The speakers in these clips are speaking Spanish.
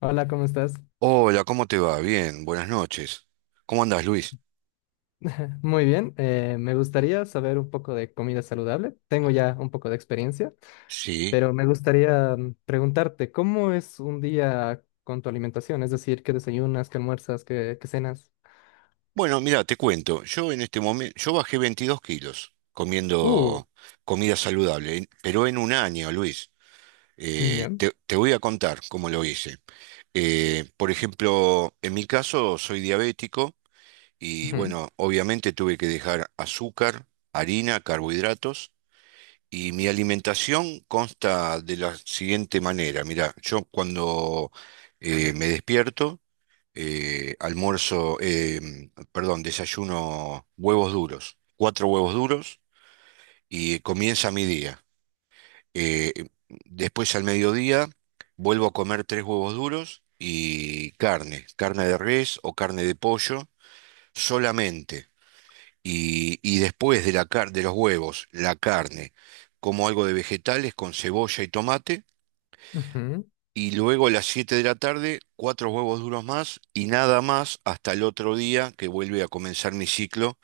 Hola, ¿cómo estás? Hola, ¿cómo te va? Bien, buenas noches. ¿Cómo andás, Luis? Muy bien, me gustaría saber un poco de comida saludable. Tengo ya un poco de experiencia, Sí. pero me gustaría preguntarte, ¿cómo es un día con tu alimentación? Es decir, ¿qué desayunas, qué almuerzas, qué cenas? Bueno, mira, te cuento. Yo en este momento, yo bajé 22 kilos Uh, comiendo comida saludable, pero en un año, Luis. Eh, ya. te, te voy a contar cómo lo hice. Por ejemplo, en mi caso soy diabético y Ujú. bueno, obviamente tuve que dejar azúcar, harina, carbohidratos. Y mi alimentación consta de la siguiente manera. Mira, yo cuando me despierto, almuerzo, perdón, desayuno huevos duros, cuatro huevos duros y comienza mi día. Eh, Después al mediodía vuelvo a comer tres huevos duros y carne, carne de res o carne de pollo solamente. Y después de la de los huevos, la carne, como algo de vegetales con cebolla y tomate. Ujú. Y luego a las 7 de la tarde, cuatro huevos duros más y nada más hasta el otro día que vuelve a comenzar mi ciclo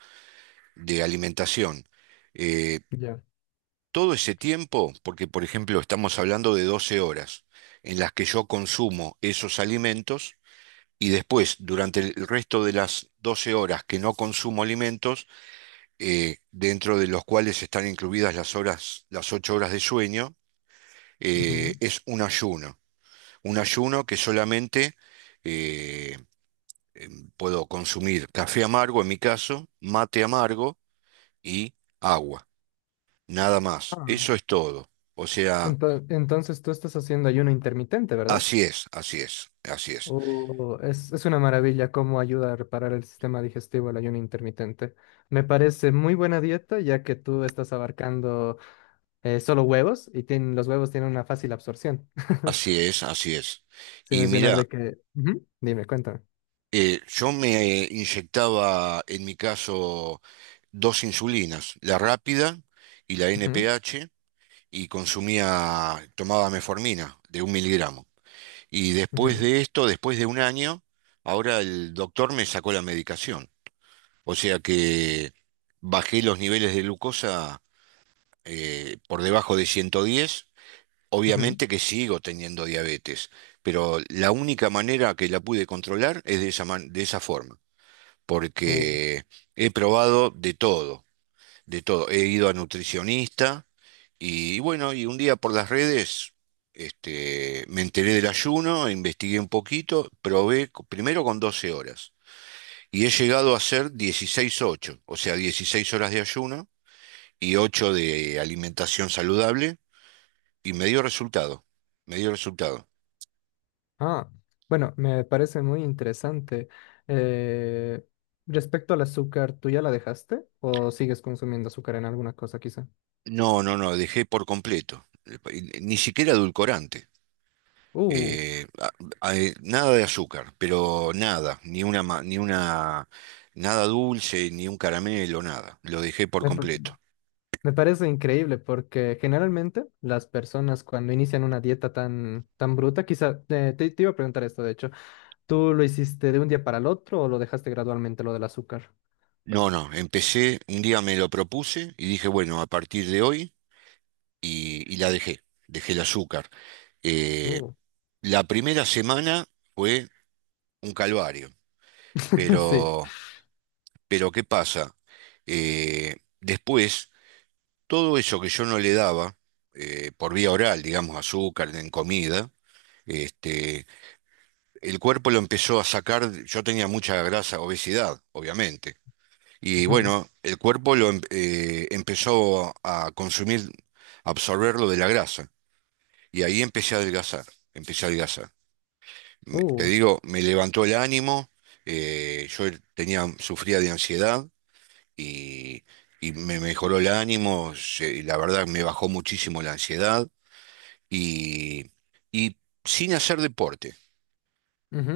de alimentación. Eh, Ya. Todo ese tiempo, porque por ejemplo estamos hablando de 12 horas en las que yo consumo esos alimentos y después durante el resto de las 12 horas que no consumo alimentos, dentro de los cuales están incluidas las 8 horas de sueño, Ujú. es un ayuno. Un ayuno que solamente eh, puedo consumir café amargo, en mi caso, mate amargo y agua. Nada más. Ah. Eso es todo. O sea, Entonces tú estás haciendo ayuno intermitente, ¿verdad? así es, así es, así es, es una maravilla cómo ayuda a reparar el sistema digestivo el ayuno intermitente. Me parece muy buena dieta ya que tú estás abarcando solo huevos y los huevos tienen una fácil absorción. así es, así es. Sin Y mencionar mira, de que. Ujú. Dime, cuéntame. Yo me inyectaba, en mi caso, dos insulinas, la rápida y la Ujú. NPH y consumía, tomaba meformina de un miligramo. Y después Ujú. de esto, después de un año, ahora el doctor me sacó la medicación. O sea que bajé los niveles de glucosa por debajo de 110. Ujú. Obviamente que sigo teniendo diabetes, pero la única manera que la pude controlar es de esa, de esa forma, Uh, porque he probado de todo, de todo. He ido a nutricionista y, bueno, y un día por las redes este, me enteré del ayuno, investigué un poquito, probé primero con 12 horas y he llegado a hacer 16/8, o sea, 16 horas de ayuno y 8 de alimentación saludable y me dio resultado, me dio resultado. Ah, bueno, me parece muy interesante. Eh, Respecto al azúcar, ¿tú ya la dejaste o sigues consumiendo azúcar en alguna cosa quizá? No, no, no, dejé por completo, ni siquiera edulcorante. Uh, eh, a- Nada de azúcar, pero nada, ni una, ni una, nada dulce, ni un caramelo, nada. Lo dejé por me, completo. Me parece increíble porque generalmente las personas cuando inician una dieta tan, tan bruta, quizá te iba a preguntar esto, de hecho, ¿tú lo hiciste de un día para el otro o lo dejaste gradualmente lo del azúcar? No, no, empecé, un día me lo propuse y dije, bueno, a partir de hoy, y la dejé, dejé el azúcar. Eh, Uh, la primera semana fue un calvario, sí. pero, pero ¿qué pasa? Después, todo eso que yo no le daba, por vía oral, digamos, azúcar en comida, este, el cuerpo lo empezó a sacar, yo tenía mucha grasa, obesidad, obviamente. Y Ujú. bueno, el cuerpo lo empezó a consumir, a absorber lo de la grasa. Y ahí empecé a adelgazar, empecé a adelgazar. Te Uh. digo, me levantó el ánimo, yo tenía, sufría de ansiedad y, y me mejoró el ánimo, y la verdad me bajó muchísimo la ansiedad y, y sin hacer deporte.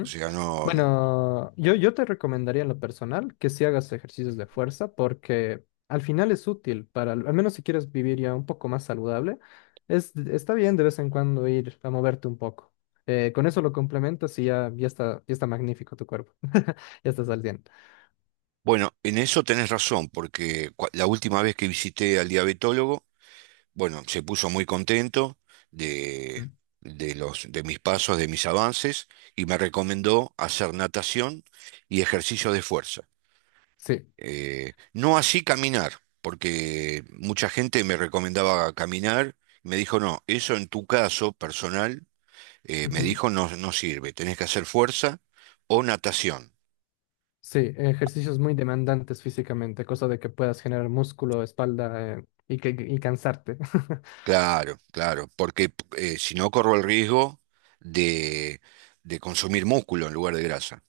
O sea, no. Bueno, yo te recomendaría en lo personal que si hagas ejercicios de fuerza porque al final es útil para, al menos si quieres vivir ya un poco más saludable, está bien de vez en cuando ir a moverte un poco. Con eso lo complementas y ya, ya está magnífico tu cuerpo. Ya estás al día. Bueno, en eso tenés razón, porque la última vez que visité al diabetólogo, bueno, se puso muy contento de, Mm. de los, de mis pasos, de mis avances, y me recomendó hacer natación y ejercicio de fuerza. Sí. No así caminar, porque mucha gente me recomendaba caminar, me dijo, no, eso en tu caso personal, me Ujú. dijo, no, no sirve, tenés que hacer fuerza o natación. Sí, ejercicios muy demandantes físicamente, cosa de que puedas generar músculo, espalda, y cansarte. Claro, claro, porque si no corro el riesgo de, de consumir músculo en lugar de grasa.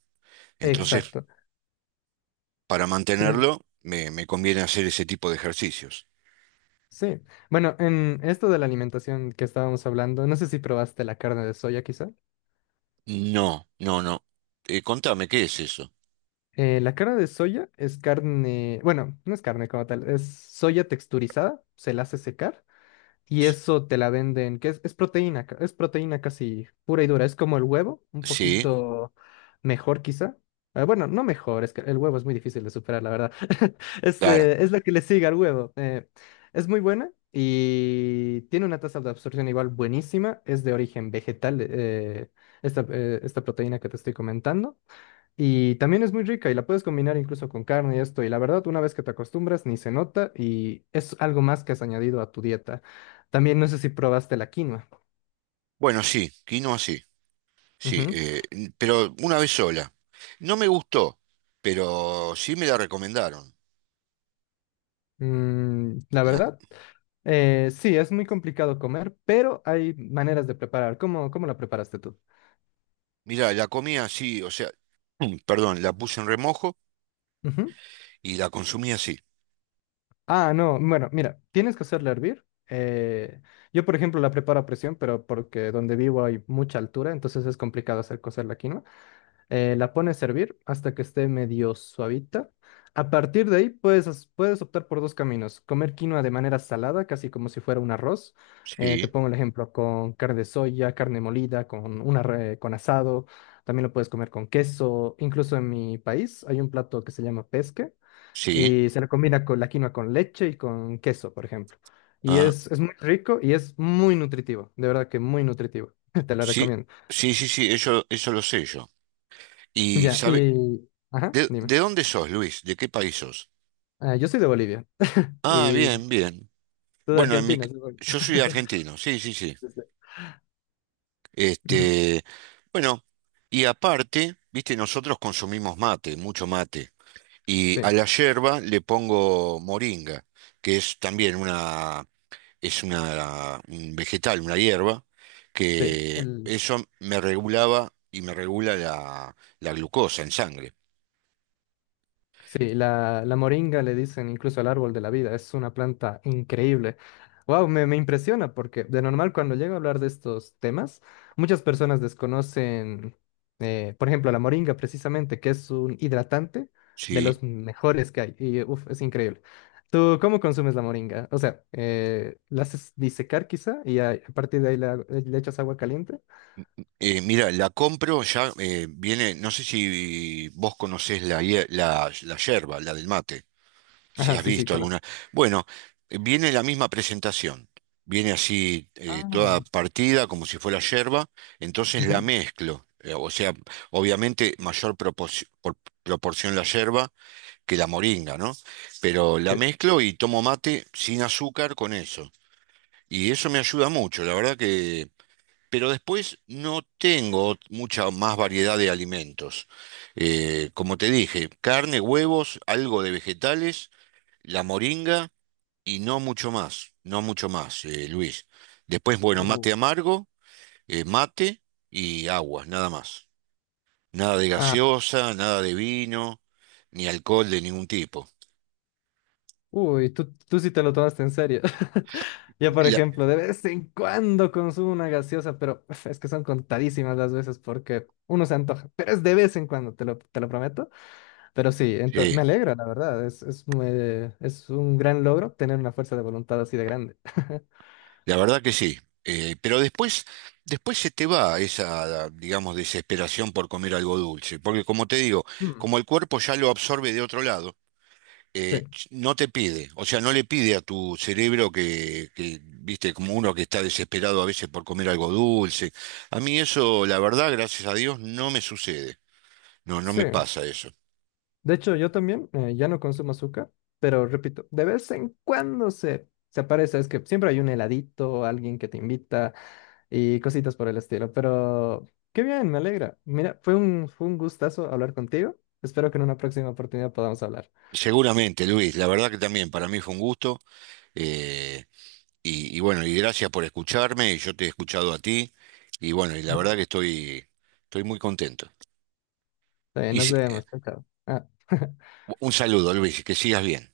Entonces, Exacto. para Sí, sí. mantenerlo, me conviene hacer ese tipo de ejercicios. Sí. Bueno, en esto de la alimentación que estábamos hablando, no sé si probaste la carne de soya quizá. No, no, no. Contame, ¿qué es eso? La carne de soya es carne, bueno, no es carne como tal, es soya texturizada, se la hace secar. Y eso te la venden, que es proteína, es proteína casi pura y dura. Es como el huevo, un Sí, poquito mejor quizá. Bueno, no mejor, es que el huevo es muy difícil de superar, la verdad. Es, claro. eh, es lo que le sigue al huevo. Es muy buena y tiene una tasa de absorción igual buenísima. Es de origen vegetal, esta proteína que te estoy comentando. Y también es muy rica y la puedes combinar incluso con carne y esto. Y la verdad, una vez que te acostumbras, ni se nota y es algo más que has añadido a tu dieta. También no sé si probaste la quinoa. Bueno, sí, quinoa sí, sí, Ujú. Pero una vez sola. No me gustó, pero sí me la recomendaron. La La, verdad, sí, es muy complicado comer, pero hay maneras de preparar. ¿Cómo, cómo la preparaste tú? Mira, la comí así, o sea, perdón, la puse en remojo Ujú. y la consumí así. Ah, no, bueno, mira, tienes que hacerla hervir. Eh, yo, por ejemplo, la preparo a presión, pero porque donde vivo hay mucha altura, entonces es complicado hacer cocer la quinoa. La pones a hervir hasta que esté medio suavita. A partir de ahí puedes optar por dos caminos. Comer quinoa de manera salada, casi como si fuera un arroz. Te Sí, pongo el ejemplo con carne de soya, carne molida, con asado. También lo puedes comer con queso. Incluso en mi país hay un plato que se llama pesque sí. y se le combina con la quinoa con leche y con queso, por ejemplo. Y Ah, es muy rico y es muy nutritivo. De verdad que muy nutritivo. Te la sí, recomiendo. sí, sí, sí, eso lo sé yo. Y Ya, sabe, y... Ajá, ¿de, dime. de dónde sos, Luis? ¿De qué país sos? Ah, yo soy de Bolivia Ah, y bien, bien. tú de Bueno, Argentina, supongo. yo soy argentino, sí, sí, sí. Sí, Este, bueno, y aparte, viste, nosotros consumimos mate, mucho mate. Y sí, a la yerba le pongo moringa, que es también una, es una, un vegetal, una hierba, sí, que el, eso me regulaba y me regula la glucosa en sangre. sí, la moringa le dicen incluso el árbol de la vida, es una planta increíble. Wow, me impresiona porque de normal cuando llego a hablar de estos temas, muchas personas desconocen, por ejemplo, la moringa precisamente, que es un hidratante de Sí. los mejores que hay y uf, es increíble. ¿Tú cómo consumes la moringa? O sea, ¿la haces disecar quizá y a partir de ahí le echas agua caliente? Mira, la compro ya, viene, no sé si vos conocés la yerba, la del mate, si Ajá, has sí, sí, visto conozco. alguna. Bueno, viene la misma presentación. Viene así Ah. toda partida como si fuera yerba, entonces la Ujú, mezclo. O sea, obviamente mayor proporción la yerba que la moringa, ¿no? Pero la sí. mezclo y tomo mate sin azúcar con eso. Y eso me ayuda mucho, la verdad que... pero después no tengo mucha más variedad de alimentos. Como te dije, carne, huevos, algo de vegetales, la moringa y no mucho más, no mucho más, Luis. Después, bueno, Uh, mate amargo, mate y agua, nada más. Nada de Ah, gaseosa, nada de vino, ni alcohol de ningún tipo. Uy, tú sí te lo tomaste en serio. Yo, por La- ejemplo, de vez en cuando consumo una gaseosa, pero uf, es que son contadísimas las veces porque uno se antoja, pero es de vez en cuando, te lo prometo. Pero sí, sí. me alegra, la verdad, es un gran logro tener una fuerza de voluntad así de grande. La verdad que sí. Pero después, después se te va esa, digamos, desesperación por comer algo dulce. Porque como te digo, Mm. como el cuerpo ya lo absorbe de otro lado, Sí, no te pide, o sea, no le pide a tu cerebro que, viste, como uno que está desesperado a veces por comer algo dulce. A mí eso, la verdad, gracias a Dios, no me sucede. No, no me sí. pasa eso. De hecho, yo también ya no consumo azúcar, pero repito, de vez en cuando se aparece, es que siempre hay un heladito, alguien que te invita. Y cositas por el estilo. Pero qué bien, me alegra. Mira, fue un gustazo hablar contigo. Espero que en una próxima oportunidad podamos hablar. Seguramente, Luis, la verdad que también para mí fue un gusto. Eh, y bueno, y gracias por escucharme, y yo te he escuchado a ti, y bueno, y la Ujú. verdad que estoy, estoy muy contento. Está bien, Y nos si- vemos. Chao, chao. Ah. un saludo, Luis, que sigas bien.